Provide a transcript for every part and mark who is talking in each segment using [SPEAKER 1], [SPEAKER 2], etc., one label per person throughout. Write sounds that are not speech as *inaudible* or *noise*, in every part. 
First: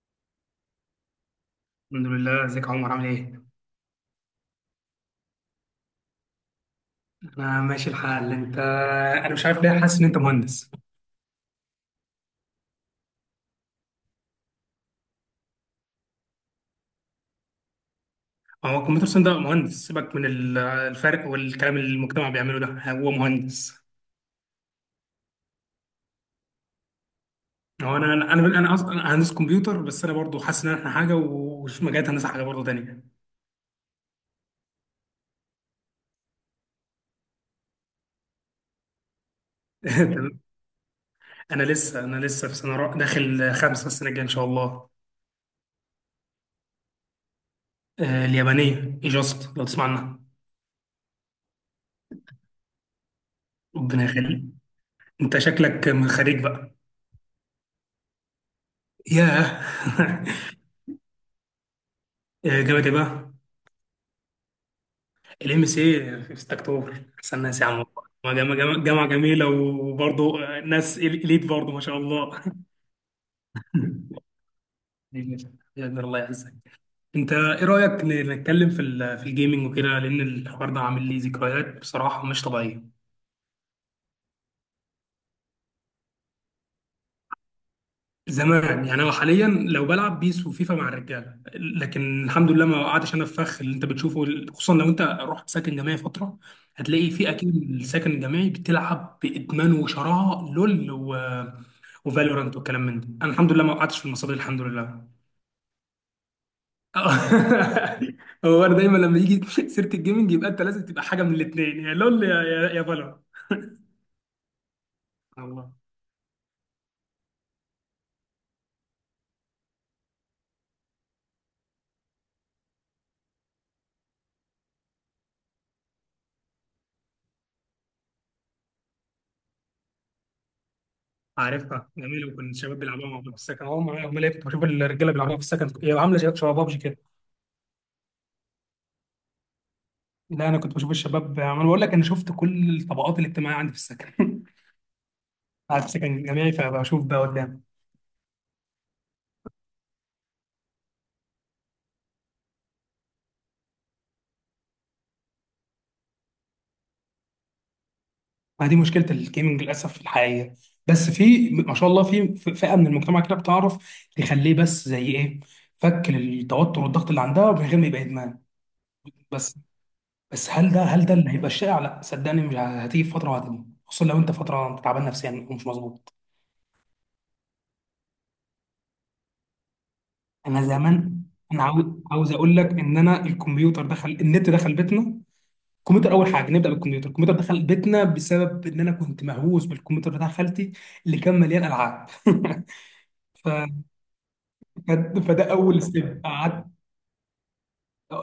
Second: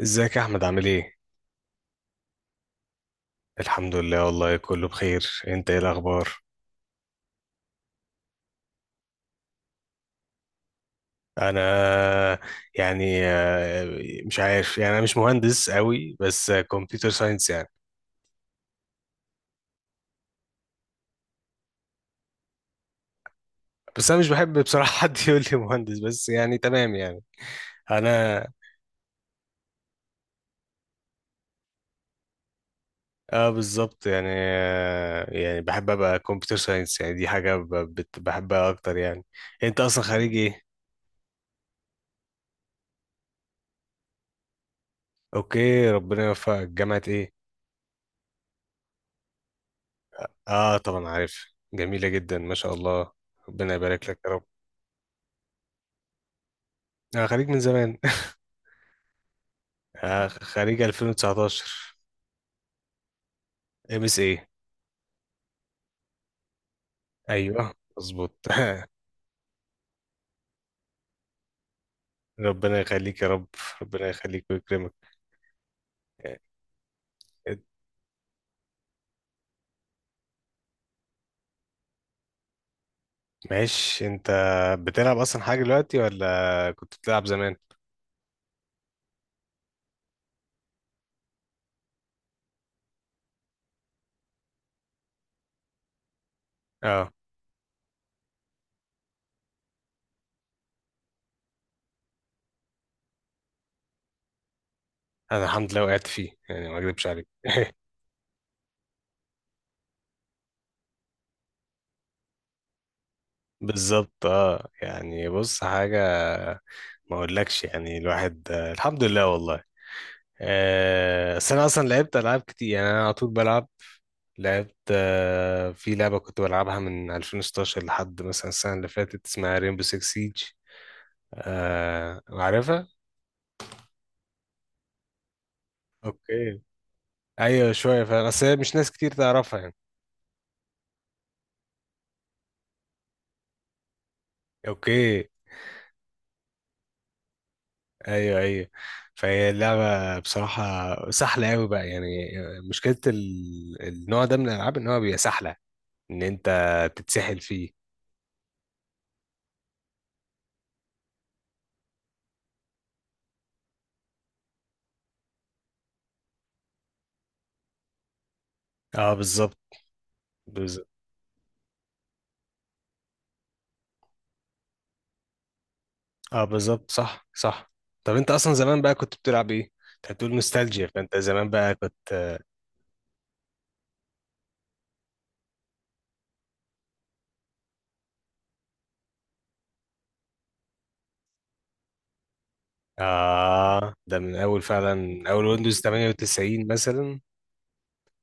[SPEAKER 1] ازيك يا احمد، عامل ايه؟
[SPEAKER 2] الحمد لله. ازيك يا عمر، عامل ايه؟
[SPEAKER 1] الحمد لله والله، كله بخير. انت ايه الاخبار؟
[SPEAKER 2] انا ماشي الحال، انت؟ انا مش عارف ليه حاسس ان انت مهندس.
[SPEAKER 1] انا يعني مش عارف يعني، انا مش مهندس قوي، بس كمبيوتر ساينس يعني.
[SPEAKER 2] هو الكمبيوتر ساينس ده مهندس، سيبك من الفرق والكلام اللي المجتمع بيعمله، ده هو مهندس.
[SPEAKER 1] بس انا مش بحب بصراحة *laughs* حد يقول لي مهندس، بس يعني تمام يعني.
[SPEAKER 2] هو انا انا
[SPEAKER 1] انا
[SPEAKER 2] انا انا اصلا أنا هندس كمبيوتر، بس انا برضو حاسس ان احنا حاجه ومش مجالات هندسه حاجه برضو تانيه.
[SPEAKER 1] اه بالظبط يعني يعني بحب ابقى كمبيوتر ساينس، يعني دي حاجة بحبها اكتر يعني. انت
[SPEAKER 2] *laughs*
[SPEAKER 1] اصلا خريج
[SPEAKER 2] تمام.
[SPEAKER 1] ايه؟
[SPEAKER 2] انا لسه في سنه داخل خمسه، السنه الجايه ان شاء الله.
[SPEAKER 1] اوكي، ربنا يوفقك. جامعة ايه؟
[SPEAKER 2] اليابانيه ايجاست، لو تسمع عنها.
[SPEAKER 1] اه، طبعا عارف. جميلة جدا ما شاء الله. ربنا
[SPEAKER 2] ربنا
[SPEAKER 1] يبارك لك يا
[SPEAKER 2] يخليك.
[SPEAKER 1] رب.
[SPEAKER 2] انت شكلك من خريج بقى.
[SPEAKER 1] أنا خريج من زمان.
[SPEAKER 2] ياه.
[SPEAKER 1] *laughs* خريج 2019.
[SPEAKER 2] *laughs* جامد، ايه بقى؟
[SPEAKER 1] MSI.
[SPEAKER 2] الام سي في 6 اكتوبر، احسن ناس يا
[SPEAKER 1] ايوه،
[SPEAKER 2] عم. والله
[SPEAKER 1] مظبوط.
[SPEAKER 2] جامعه جامعه جامعة جميله، وبرضه ناس اليت برضه ما شاء
[SPEAKER 1] *laughs*
[SPEAKER 2] الله. *laughs*
[SPEAKER 1] ربنا يخليك يا رب. ربنا يخليك ويكرمك.
[SPEAKER 2] بإذن الله، الله
[SPEAKER 1] آه.
[SPEAKER 2] يعزك. انت ايه رايك نتكلم في في الجيمنج وكده؟ لان الحوار ده عامل لي ذكريات بصراحه مش طبيعيه.
[SPEAKER 1] ماشي. انت بتلعب اصلا حاجه دلوقتي ولا كنت بتلعب زمان؟
[SPEAKER 2] زمان يعني، انا حاليا لو بلعب بيس وفيفا مع الرجاله، لكن الحمد لله ما وقعتش انا في فخ اللي انت بتشوفه. خصوصا لو انت رحت ساكن جامعي فتره،
[SPEAKER 1] اه،
[SPEAKER 2] هتلاقي في اكيد الساكن الجامعي بتلعب بادمان وشراهه لول وفالورانت والكلام من ده. انا الحمد لله ما وقعتش في المصادر، الحمد لله.
[SPEAKER 1] انا الحمد لله وقعت فيه يعني، ما اكذبش عليك.
[SPEAKER 2] *laughs* هو أنا دايما لما يجي سيره الجيمنج يبقى انت لازم تبقى حاجه من الاثنين، يا لول يا فالورانت.
[SPEAKER 1] بالظبط. اه، يعني بص
[SPEAKER 2] الله.
[SPEAKER 1] حاجه. ما اقولكش، يعني الواحد الحمد لله والله. بس انا اصلا لعبت العاب كتير، يعني انا على طول بلعب. لعبت في لعبة كنت بلعبها من 2016 لحد مثلا السنة اللي فاتت، اسمها ريمبو 6 سيج.
[SPEAKER 2] عارفها،
[SPEAKER 1] آه،
[SPEAKER 2] جميل. وكنت الشباب
[SPEAKER 1] عارفها؟
[SPEAKER 2] بيلعبوها مع بعض في السكن، هم اللي كنت بشوف الرجاله بيلعبوها في السكن. هي عامله شباب شباب
[SPEAKER 1] اوكي.
[SPEAKER 2] بابجي كده.
[SPEAKER 1] ايوه، شوية فاهم، بس هي مش ناس كتير تعرفها يعني.
[SPEAKER 2] لا، انا كنت بشوف الشباب. انا بقول لك انا شفت كل الطبقات الاجتماعيه عندي في السكن.
[SPEAKER 1] اوكي.
[SPEAKER 2] *laughs* قاعد في سكن جامعي فبشوف ده قدام.
[SPEAKER 1] ايوه، ايوه. فهي اللعبة بصراحة سهلة قوي بقى يعني. مشكلة النوع ده من الألعاب، إن هو بيبقى سهلة. إن أنت تتسحل فيه.
[SPEAKER 2] ما دي مشكله الجيمنج للاسف الحقيقيه، بس في ما شاء الله في فئه من المجتمع كده بتعرف تخليه بس زي ايه، فك للتوتر والضغط اللي عندها من غير ما يبقى ادمان.
[SPEAKER 1] اه، بالظبط.
[SPEAKER 2] بس بس
[SPEAKER 1] بالظبط.
[SPEAKER 2] هل ده اللي هيبقى الشائع؟ لا صدقني، مش هتيجي في فتره، وهتيجي خصوصا لو انت فتره تعبان نفسيا ومش مظبوط.
[SPEAKER 1] اه، بالظبط. صح، صح. طب أنت أصلا زمان بقى كنت بتلعب إيه؟ أنت بتقول
[SPEAKER 2] انا
[SPEAKER 1] نوستالجيا، فأنت
[SPEAKER 2] زمان،
[SPEAKER 1] زمان
[SPEAKER 2] انا
[SPEAKER 1] بقى
[SPEAKER 2] عاوز
[SPEAKER 1] كنت.
[SPEAKER 2] اقول لك ان انا الكمبيوتر دخل، النت دخل بيتنا. الكمبيوتر اول حاجه، نبدا بالكمبيوتر. الكمبيوتر دخل بيتنا بسبب ان انا كنت مهووس بالكمبيوتر بتاع خالتي اللي كان مليان العاب. *laughs* ف...
[SPEAKER 1] آه، ده من أول فعلا، من
[SPEAKER 2] فده
[SPEAKER 1] أول ويندوز
[SPEAKER 2] اول ستيب قعدت.
[SPEAKER 1] 98 مثلا.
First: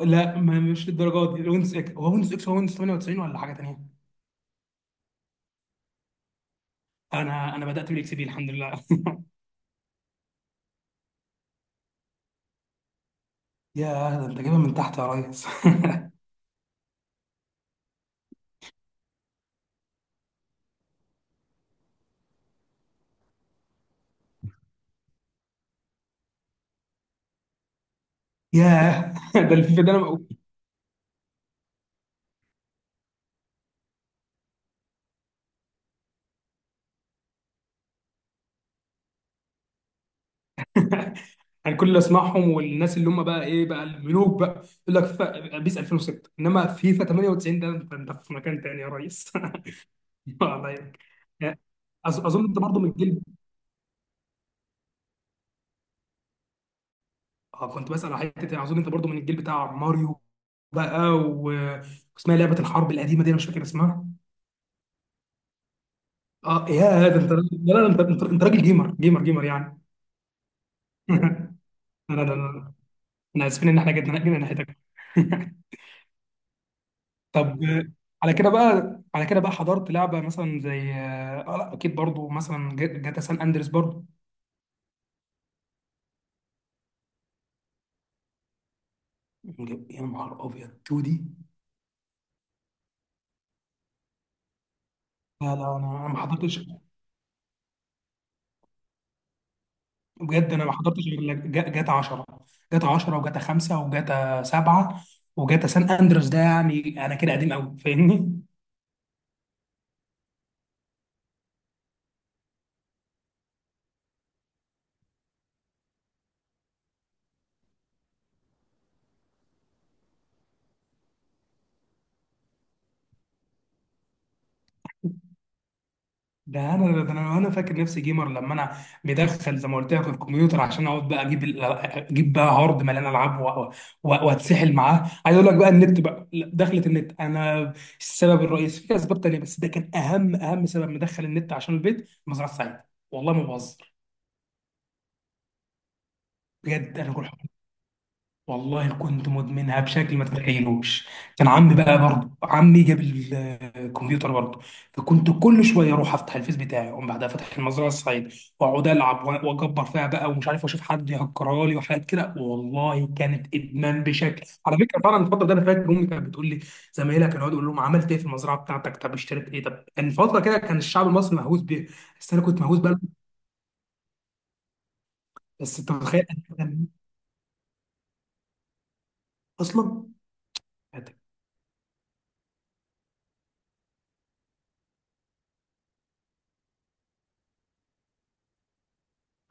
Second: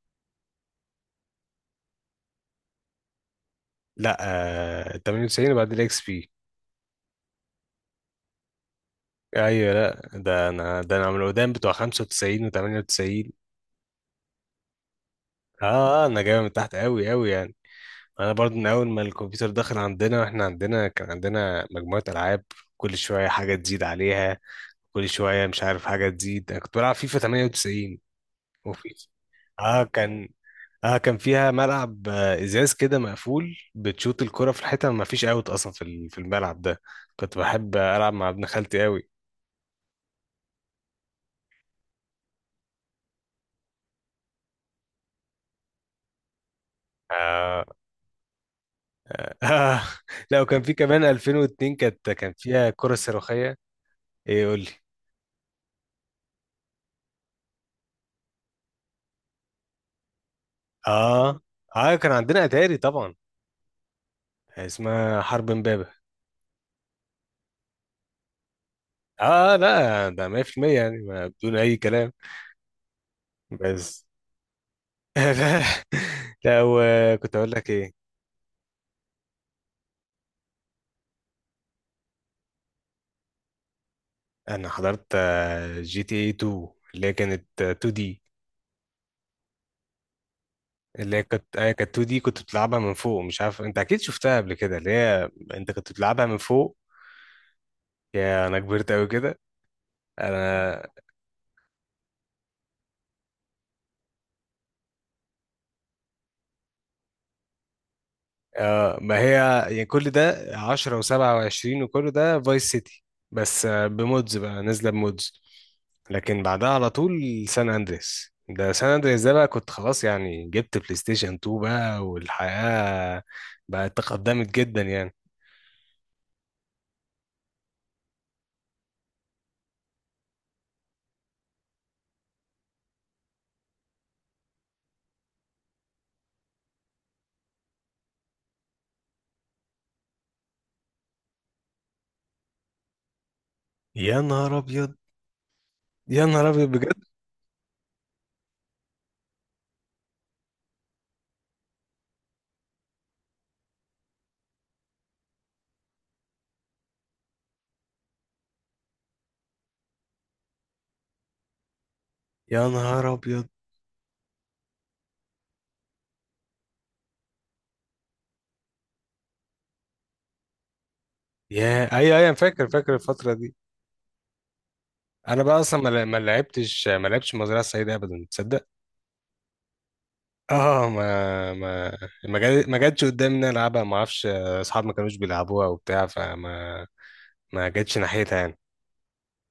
[SPEAKER 2] لا، ما مش للدرجه دي. ويندوز اكس، هو ويندوز اكس، هو ويندوز 98 ولا حاجه تانيه؟
[SPEAKER 1] لا. آه، 98 وبعد الإكس بي.
[SPEAKER 2] انا بدات بالاكس بي الحمد لله. *laughs*
[SPEAKER 1] أيوه، لا، ده أنا من القدام بتوع 95 و98.
[SPEAKER 2] يا، ده انت جايبها من تحت يا ريس.
[SPEAKER 1] أنا جاي من تحت أوي أوي يعني. أنا برضو من أول ما الكمبيوتر دخل عندنا، وإحنا عندنا كان عندنا مجموعة ألعاب. كل شوية حاجة تزيد عليها. كل شوية مش عارف حاجة تزيد. أنا كنت بلعب فيفا 98.
[SPEAKER 2] *laughs*
[SPEAKER 1] وفيفا
[SPEAKER 2] ياه، ده الفيفا ده،
[SPEAKER 1] كان، اه كان فيها ملعب ازاز كده مقفول، بتشوط الكرة في الحيطة، ما فيش اوت اصلا في في الملعب ده. كنت بحب العب مع ابن خالتي قوي.
[SPEAKER 2] يعني كل اللي اسمعهم والناس اللي هم بقى ايه بقى الملوك بقى يقول لك فيفا بيس 2006، انما فيفا 98،
[SPEAKER 1] آه.
[SPEAKER 2] ده أنت في مكان تاني يا ريس.
[SPEAKER 1] *laughs*
[SPEAKER 2] *laughs*
[SPEAKER 1] آه. لا،
[SPEAKER 2] *laughs*
[SPEAKER 1] وكان
[SPEAKER 2] الله
[SPEAKER 1] في
[SPEAKER 2] يعينك.
[SPEAKER 1] كمان
[SPEAKER 2] أ-
[SPEAKER 1] 2002، كان
[SPEAKER 2] اظن انت
[SPEAKER 1] فيها
[SPEAKER 2] برضو من
[SPEAKER 1] كرة
[SPEAKER 2] الجيل.
[SPEAKER 1] صاروخية. ايه، قول لي.
[SPEAKER 2] اه، كنت بسال على حته، يعني اظن انت برضو من الجيل بتاع ماريو بقى
[SPEAKER 1] اه، اه، كان
[SPEAKER 2] واسمها
[SPEAKER 1] عندنا
[SPEAKER 2] لعبه
[SPEAKER 1] اتاري
[SPEAKER 2] الحرب
[SPEAKER 1] طبعا.
[SPEAKER 2] القديمه دي، انا مش فاكر اسمها.
[SPEAKER 1] اسمها حرب امبابة.
[SPEAKER 2] اه يا، ده انت، لا لا، انت راجل جيمر جيمر جيمر
[SPEAKER 1] اه،
[SPEAKER 2] يعني.
[SPEAKER 1] لا ده 100% يعني،
[SPEAKER 2] *laughs* لا
[SPEAKER 1] ما بدون اي كلام.
[SPEAKER 2] لا لا لا. احنا اسفين ان احنا
[SPEAKER 1] بس.
[SPEAKER 2] جينا ناحيتك.
[SPEAKER 1] *laughs* لا، لا،
[SPEAKER 2] *laughs*
[SPEAKER 1] وكنت اقول
[SPEAKER 2] طب.
[SPEAKER 1] لك ايه.
[SPEAKER 2] على كده بقى حضرت لعبه مثلا زي لا اكيد برضو مثلا جاتا سان اندريس برضو.
[SPEAKER 1] انا حضرت GTA 2. اللي هي كانت 2 دي.
[SPEAKER 2] يا نهار ابيض، 2
[SPEAKER 1] اللي هي
[SPEAKER 2] دي!
[SPEAKER 1] كانت 2 دي، كنت بتلعبها من فوق، مش عارف، انت اكيد شفتها قبل كده، اللي هي.
[SPEAKER 2] لا
[SPEAKER 1] انت
[SPEAKER 2] لا،
[SPEAKER 1] كنت
[SPEAKER 2] أنا ما
[SPEAKER 1] بتلعبها من
[SPEAKER 2] حضرتش.
[SPEAKER 1] فوق. يا، انا كبرت قوي كده.
[SPEAKER 2] بجد انا ما
[SPEAKER 1] انا.
[SPEAKER 2] حضرتش غير جاتا 10، جاتا 10 وجاتا 5 وجاتا 7 وجاتا سان اندرس. ده يعني انا كده قديم قوي، فاهمني؟
[SPEAKER 1] آه، ما هي. يعني كل ده 10 و27، وكل ده فايس سيتي. بس بمودز بقى، نازله بمودز. لكن بعدها على طول. سان اندريس ده بقى كنت خلاص يعني، جبت بلاي ستيشن 2 بقى، والحياة بقت تقدمت جدا يعني.
[SPEAKER 2] ده انا ده انا انا فاكر نفسي جيمر لما انا مدخل، زي ما قلت لك، الكمبيوتر، عشان اقعد بقى اجيب اجيب بقى هارد مليان العاب واتسحل معاه. عايز اقول لك بقى، النت بقى، لا، دخلت النت انا السبب الرئيسي. في اسباب تانيه بس ده كان اهم سبب مدخل النت، عشان البيت مزرعه سعيد. والله ما بهزر،
[SPEAKER 1] يا نهار ابيض. يا نهار ابيض بجد.
[SPEAKER 2] بجد. انا كنت، والله كنت مدمنها بشكل ما تتخيلوش. كان عمي بقى برضه، عمي جاب الكمبيوتر برضه. فكنت كل شويه اروح افتح الفيس بتاعي، اقوم بعدها فاتح المزرعه السعيد واقعد العب واكبر فيها بقى، ومش عارف، واشوف حد يهكرها لي وحاجات كده.
[SPEAKER 1] يا
[SPEAKER 2] والله
[SPEAKER 1] نهار ابيض.
[SPEAKER 2] كانت ادمان بشكل، على فكره، فعلا. الفتره دي انا فاكر امي كانت بتقول لي زمايلها كانوا يقعدوا يقولوا لهم عملت ايه في المزرعه بتاعتك، طب اشتريت ايه، طب. كان فتره كده كان الشعب المصري مهووس بيه،
[SPEAKER 1] يا اي اي انا
[SPEAKER 2] بس انا كنت
[SPEAKER 1] فاكر
[SPEAKER 2] مهووس
[SPEAKER 1] فاكر
[SPEAKER 2] بقى.
[SPEAKER 1] الفتره دي. انا بقى اصلا
[SPEAKER 2] بس انت
[SPEAKER 1] ما
[SPEAKER 2] متخيل، أنا
[SPEAKER 1] لعبتش ما لعبتش المزرعه السعيده ابدا، تصدق؟
[SPEAKER 2] اصلا!
[SPEAKER 1] اه. ما جاتش قدامي ان أنا العبها، ما اعرفش، اصحابي ما كانوش بيلعبوها وبتاع، فما ما جاتش ناحيتها يعني.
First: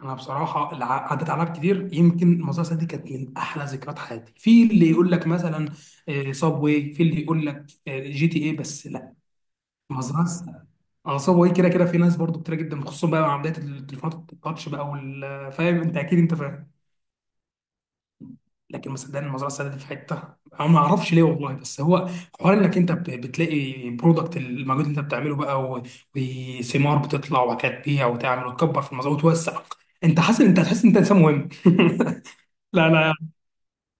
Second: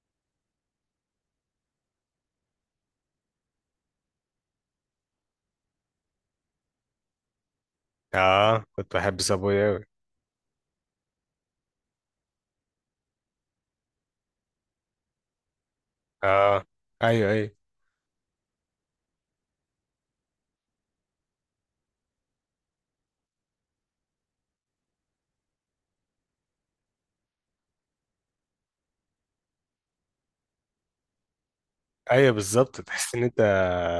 [SPEAKER 2] انا بصراحه اللي عدت عليها كتير، يمكن المزرعه دي كانت من احلى ذكريات حياتي. في اللي يقول لك مثلا صاب واي، في اللي يقول لك جي تي اي،
[SPEAKER 1] اه،
[SPEAKER 2] بس
[SPEAKER 1] كنت
[SPEAKER 2] لا،
[SPEAKER 1] بحب صابوي قوي.
[SPEAKER 2] مزرعه. اه، صاب واي كده كده في ناس برضو كتير جدا، خصوصا بقى مع بدايه التليفونات التاتش بقى فاهم انت، اكيد انت
[SPEAKER 1] اه،
[SPEAKER 2] فاهم.
[SPEAKER 1] ايوه، ايوه.
[SPEAKER 2] لكن مصدقني، المزرعه السعيده دي في حته انا ما اعرفش ليه والله، بس هو حوار انك انت بتلاقي برودكت المجهود اللي انت بتعمله بقى وثمار بتطلع، وبعد كده تبيع وتعمل وتكبر في المزرعه وتوسع. انت حاسس، انت هتحس ان انت انسان مهم. *laughs*
[SPEAKER 1] ايوه بالظبط،
[SPEAKER 2] لا
[SPEAKER 1] تحس
[SPEAKER 2] لا.
[SPEAKER 1] ان انت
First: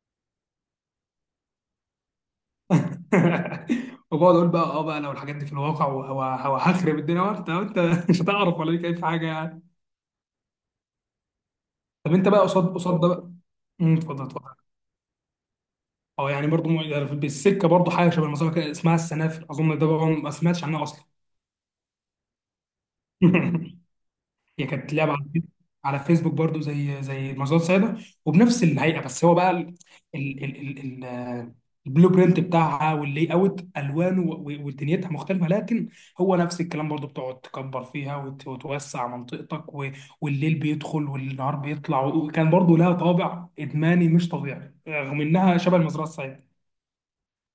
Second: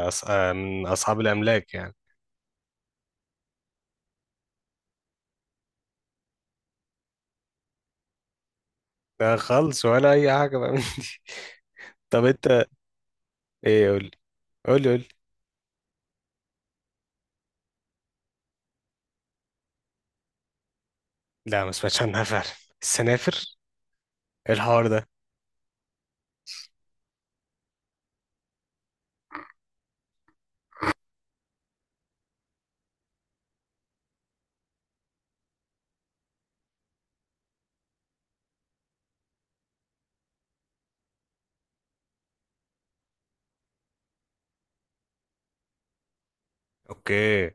[SPEAKER 1] أص... آه، من اصحاب الاملاك يعني.
[SPEAKER 2] *laughs* وبقعد اقول بقى، اه بقى، لو الحاجات دي في الواقع هخرب الدنيا بقى، انت *laughs* مش هتعرف ولا ليك اي في حاجه
[SPEAKER 1] لا
[SPEAKER 2] يعني.
[SPEAKER 1] خالص، ولا اي حاجه بقى من دي. *laughs*
[SPEAKER 2] طب
[SPEAKER 1] طب
[SPEAKER 2] انت بقى
[SPEAKER 1] انت.
[SPEAKER 2] قصاد قصاد ده بقى.
[SPEAKER 1] ايه، قول لي،
[SPEAKER 2] اتفضل اتفضل.
[SPEAKER 1] قول لي، قول لي.
[SPEAKER 2] اه يعني برضو بالسكه برضو حاجه شبه المسابقه كده، اسمها السنافر، اظن. ده بقى ما سمعتش عنها اصلا.
[SPEAKER 1] لا، ما سمعتش عنها فعلا. السنافر.
[SPEAKER 2] *laughs*
[SPEAKER 1] إيه
[SPEAKER 2] هي
[SPEAKER 1] الحوار
[SPEAKER 2] كانت
[SPEAKER 1] ده؟
[SPEAKER 2] لعبه على فيسبوك برضو، زي مزاد سعيده، وبنفس الهيئه، بس هو بقى ال ال ال ال- آه، البلو برينت بتاعها واللي اوت الوانه ودنيتها مختلفه، لكن هو نفس الكلام برضو، بتقعد تكبر فيها وتوسع منطقتك والليل بيدخل والنهار بيطلع، وكان برضو لها طابع ادماني مش طبيعي رغم انها شبه المزرعه السعيده.
[SPEAKER 1] اوكي.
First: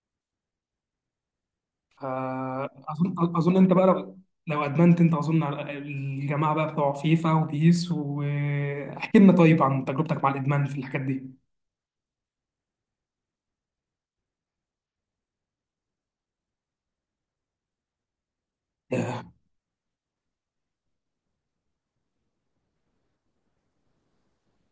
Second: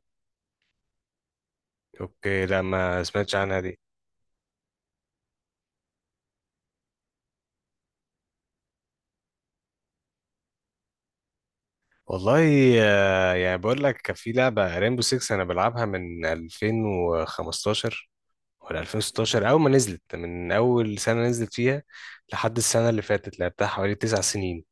[SPEAKER 1] اوكي، لا ما سمعتش
[SPEAKER 2] أظن
[SPEAKER 1] عنها
[SPEAKER 2] أنت
[SPEAKER 1] دي.
[SPEAKER 2] بقى لو، لو أدمنت أنت، أظن، على الجماعة بقى بتوع فيفا وبيس، واحكي لنا طيب عن تجربتك مع الإدمان في الحاجات دي.
[SPEAKER 1] والله يعني بقول لك، كان في لعبة ريمبو 6 انا بلعبها من 2015 ولا
[SPEAKER 2] آه،
[SPEAKER 1] 2016، اول ما نزلت، من اول سنة نزلت فيها. لحد السنة اللي فاتت، لعبتها حوالي 9 سنين.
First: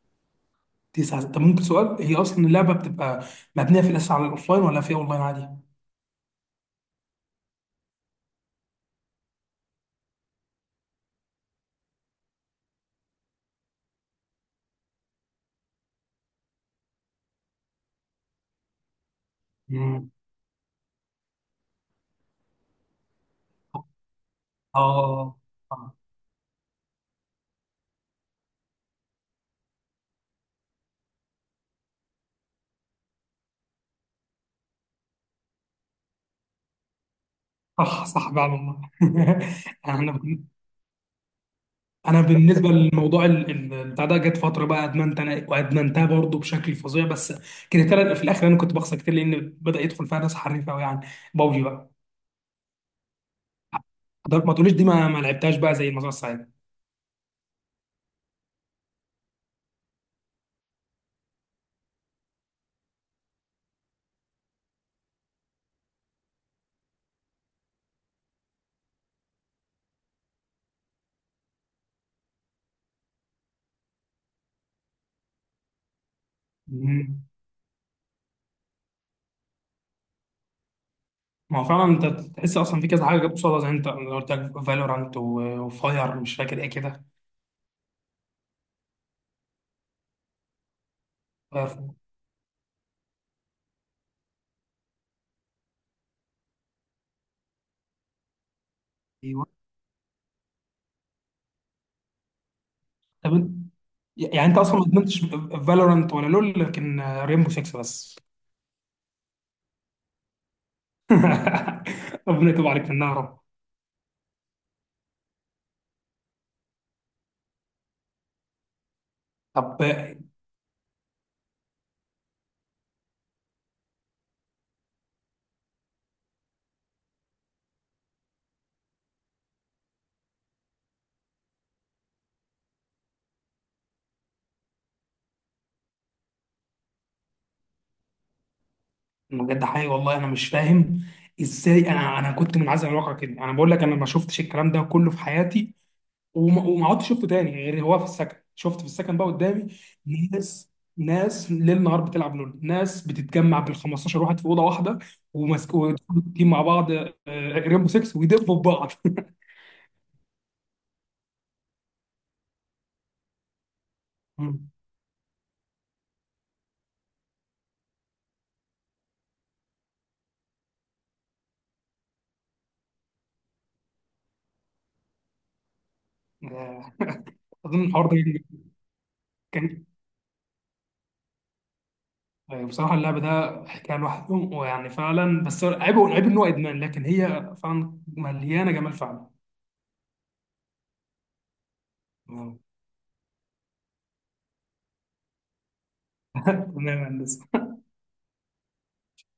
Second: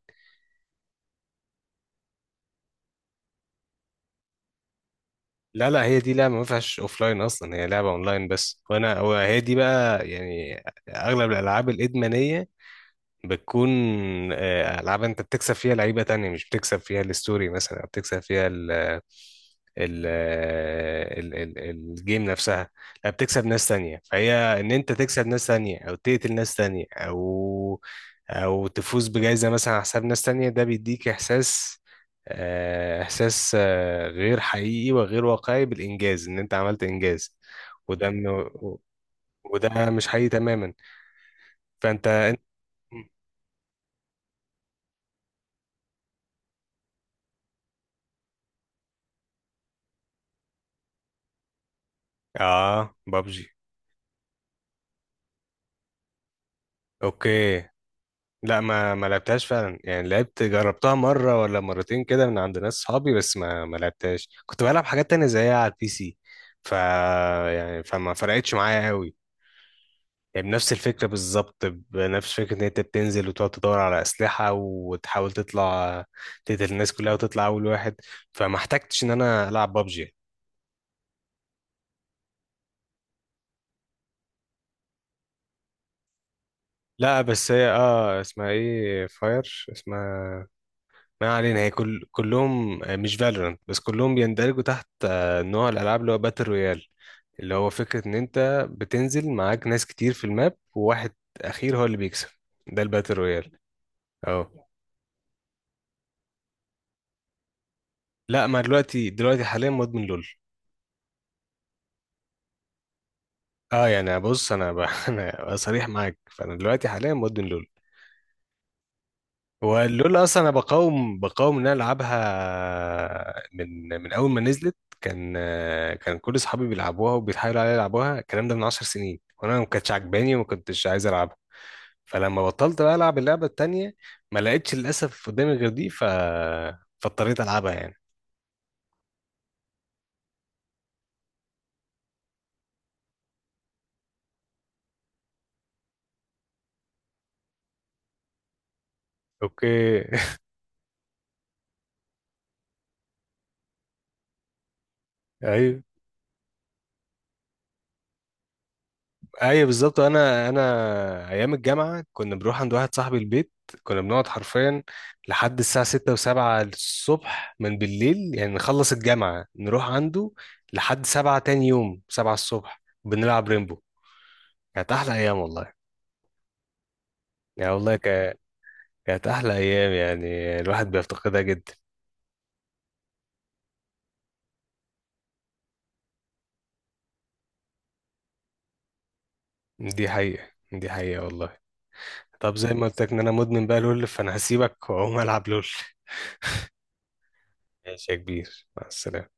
[SPEAKER 2] تسعة. طب ممكن سؤال، هي أصلا اللعبة بتبقى مبنية في الأساس على الأوفلاين ولا في أونلاين عادي؟
[SPEAKER 1] لا، لا، هي دي لعبة ما فيهاش اوفلاين اصلا، هي لعبة اونلاين بس. وانا هو، هي دي بقى يعني، اغلب الالعاب الادمانية بتكون ألعاب أنت بتكسب فيها لعيبة تانية، مش بتكسب فيها الستوري مثلا، أو بتكسب فيها ال ال
[SPEAKER 2] مم.
[SPEAKER 1] ال ال الجيم نفسها. لا، بتكسب ناس تانية. فهي إن أنت تكسب
[SPEAKER 2] آه
[SPEAKER 1] ناس تانية، أو تقتل ناس تانية، أو تفوز بجائزة مثلا على حساب ناس تانية، ده بيديك إحساس، غير حقيقي وغير واقعي بالإنجاز، إن أنت عملت إنجاز.
[SPEAKER 2] صح
[SPEAKER 1] وده
[SPEAKER 2] صح،
[SPEAKER 1] من-
[SPEAKER 2] فعلا والله. *laughs*
[SPEAKER 1] وده
[SPEAKER 2] يعني
[SPEAKER 1] مش
[SPEAKER 2] أنا
[SPEAKER 1] حقيقي تماما. فأنت
[SPEAKER 2] انا
[SPEAKER 1] أنت-
[SPEAKER 2] بالنسبه للموضوع بتاع ده، جت فتره بقى ادمنت انا وادمنتها برضه بشكل فظيع، بس كرهتها في الاخر. انا كنت بخسر كتير لان بدا يدخل فيها ناس حريفه قوي يعني. بابجي بقى،
[SPEAKER 1] آه، بابجي.
[SPEAKER 2] ما تقوليش دي، ما لعبتهاش بقى زي المزرعه السعيده.
[SPEAKER 1] اوكي. لا، ما لعبتهاش فعلا يعني، لعبت، جربتها مره ولا مرتين كده من عند ناس صحابي، بس ما لعبتهاش، كنت بلعب حاجات تانية زيها على البي سي. يعني فما فرقتش معايا قوي يعني، بنفس الفكره بالظبط، بنفس فكره ان انت بتنزل وتقعد تدور على اسلحه وتحاول تطلع، تقتل الناس كلها
[SPEAKER 2] مم.
[SPEAKER 1] وتطلع اول واحد. فما احتجتش ان انا العب بابجي.
[SPEAKER 2] ما هو فعلا انت تحس اصلا في كذا حاجه جت قصادها، زي انت لو قلت لك فالورانت وفاير، مش فاكر ايه كده.
[SPEAKER 1] لا بس هي، اسمها ايه، فاير اسمها. ما علينا، هي
[SPEAKER 2] فاير-
[SPEAKER 1] كلهم مش فالورانت بس، كلهم بيندرجوا تحت نوع الالعاب اللي هو باتل رويال، اللي هو فكره ان انت بتنزل
[SPEAKER 2] ايوه.
[SPEAKER 1] معاك ناس كتير في الماب، وواحد اخير هو اللي بيكسب. ده الباتل
[SPEAKER 2] طب أنت-
[SPEAKER 1] رويال.
[SPEAKER 2] يعني انت
[SPEAKER 1] اه،
[SPEAKER 2] اصلا ما ادمنتش فالورانت ولا لول، لكن ريمبو 6 بس.
[SPEAKER 1] لا، ما دلوقتي حاليا مدمن لول.
[SPEAKER 2] *laughs* ربنا يتوب عليك في النار يا رب.
[SPEAKER 1] اه، يعني بص، *laughs* انا صريح معاك، فانا دلوقتي حاليا مدمن لول.
[SPEAKER 2] طب،
[SPEAKER 1] واللول اصلا انا بقاوم ان انا العبها من اول ما نزلت. كان كان كل اصحابي بيلعبوها وبيتحايلوا عليا يلعبوها، الكلام ده من 10 سنين، وانا ما كانتش عجباني وما كنتش عايز العبها. فلما بطلت بقى العب اللعبه التانيه، ما لقيتش للاسف قدامي غير دي، فاضطريت العبها يعني.
[SPEAKER 2] بجد حقيقي والله، انا مش فاهم ازاي. انا كنت منعزل عن الواقع كده. انا بقول لك انا ما شفتش الكلام ده كله في حياتي، وما عدتش شفته تاني غير هو في السكن. شفت في السكن بقى
[SPEAKER 1] اوكي.
[SPEAKER 2] قدامي
[SPEAKER 1] *laughs*
[SPEAKER 2] ناس ناس ليل نهار بتلعب لول، ناس بتتجمع بال 15 واحد في اوضه واحده، وماسك،
[SPEAKER 1] ايوه،
[SPEAKER 2] ويدخلوا تيم مع بعض ريمبو 6، ويدبوا في بعض. *laughs*
[SPEAKER 1] ايوه بالظبط. انا ايام الجامعه كنا بنروح عند واحد صاحبي البيت، كنا بنقعد
[SPEAKER 2] مم.
[SPEAKER 1] حرفيا لحد الساعه 6 و7 الصبح من بالليل يعني، نخلص الجامعه نروح عنده لحد 7 تاني يوم، 7 الصبح بنلعب ريمبو. كانت احلى ايام والله.
[SPEAKER 2] آه،
[SPEAKER 1] يعني
[SPEAKER 2] اظن
[SPEAKER 1] والله
[SPEAKER 2] الحوار ده
[SPEAKER 1] كانت احلى
[SPEAKER 2] كان،
[SPEAKER 1] ايام، يعني الواحد بيفتقدها جدا.
[SPEAKER 2] بصراحه اللعب ده حكايه لوحده، ويعني فعلا بس عيبه، عيب ان هو ادمان، لكن هي فعلا مليانه جمال.
[SPEAKER 1] دي حقيقه، دي حقيقه والله. طب
[SPEAKER 2] فعلا.
[SPEAKER 1] زي ما قلت لك ان انا مدمن بقى لول، فانا هسيبك واقوم العب لول.
[SPEAKER 2] تمام يا هندسة.
[SPEAKER 1] ماشي يا كبير، مع السلامه.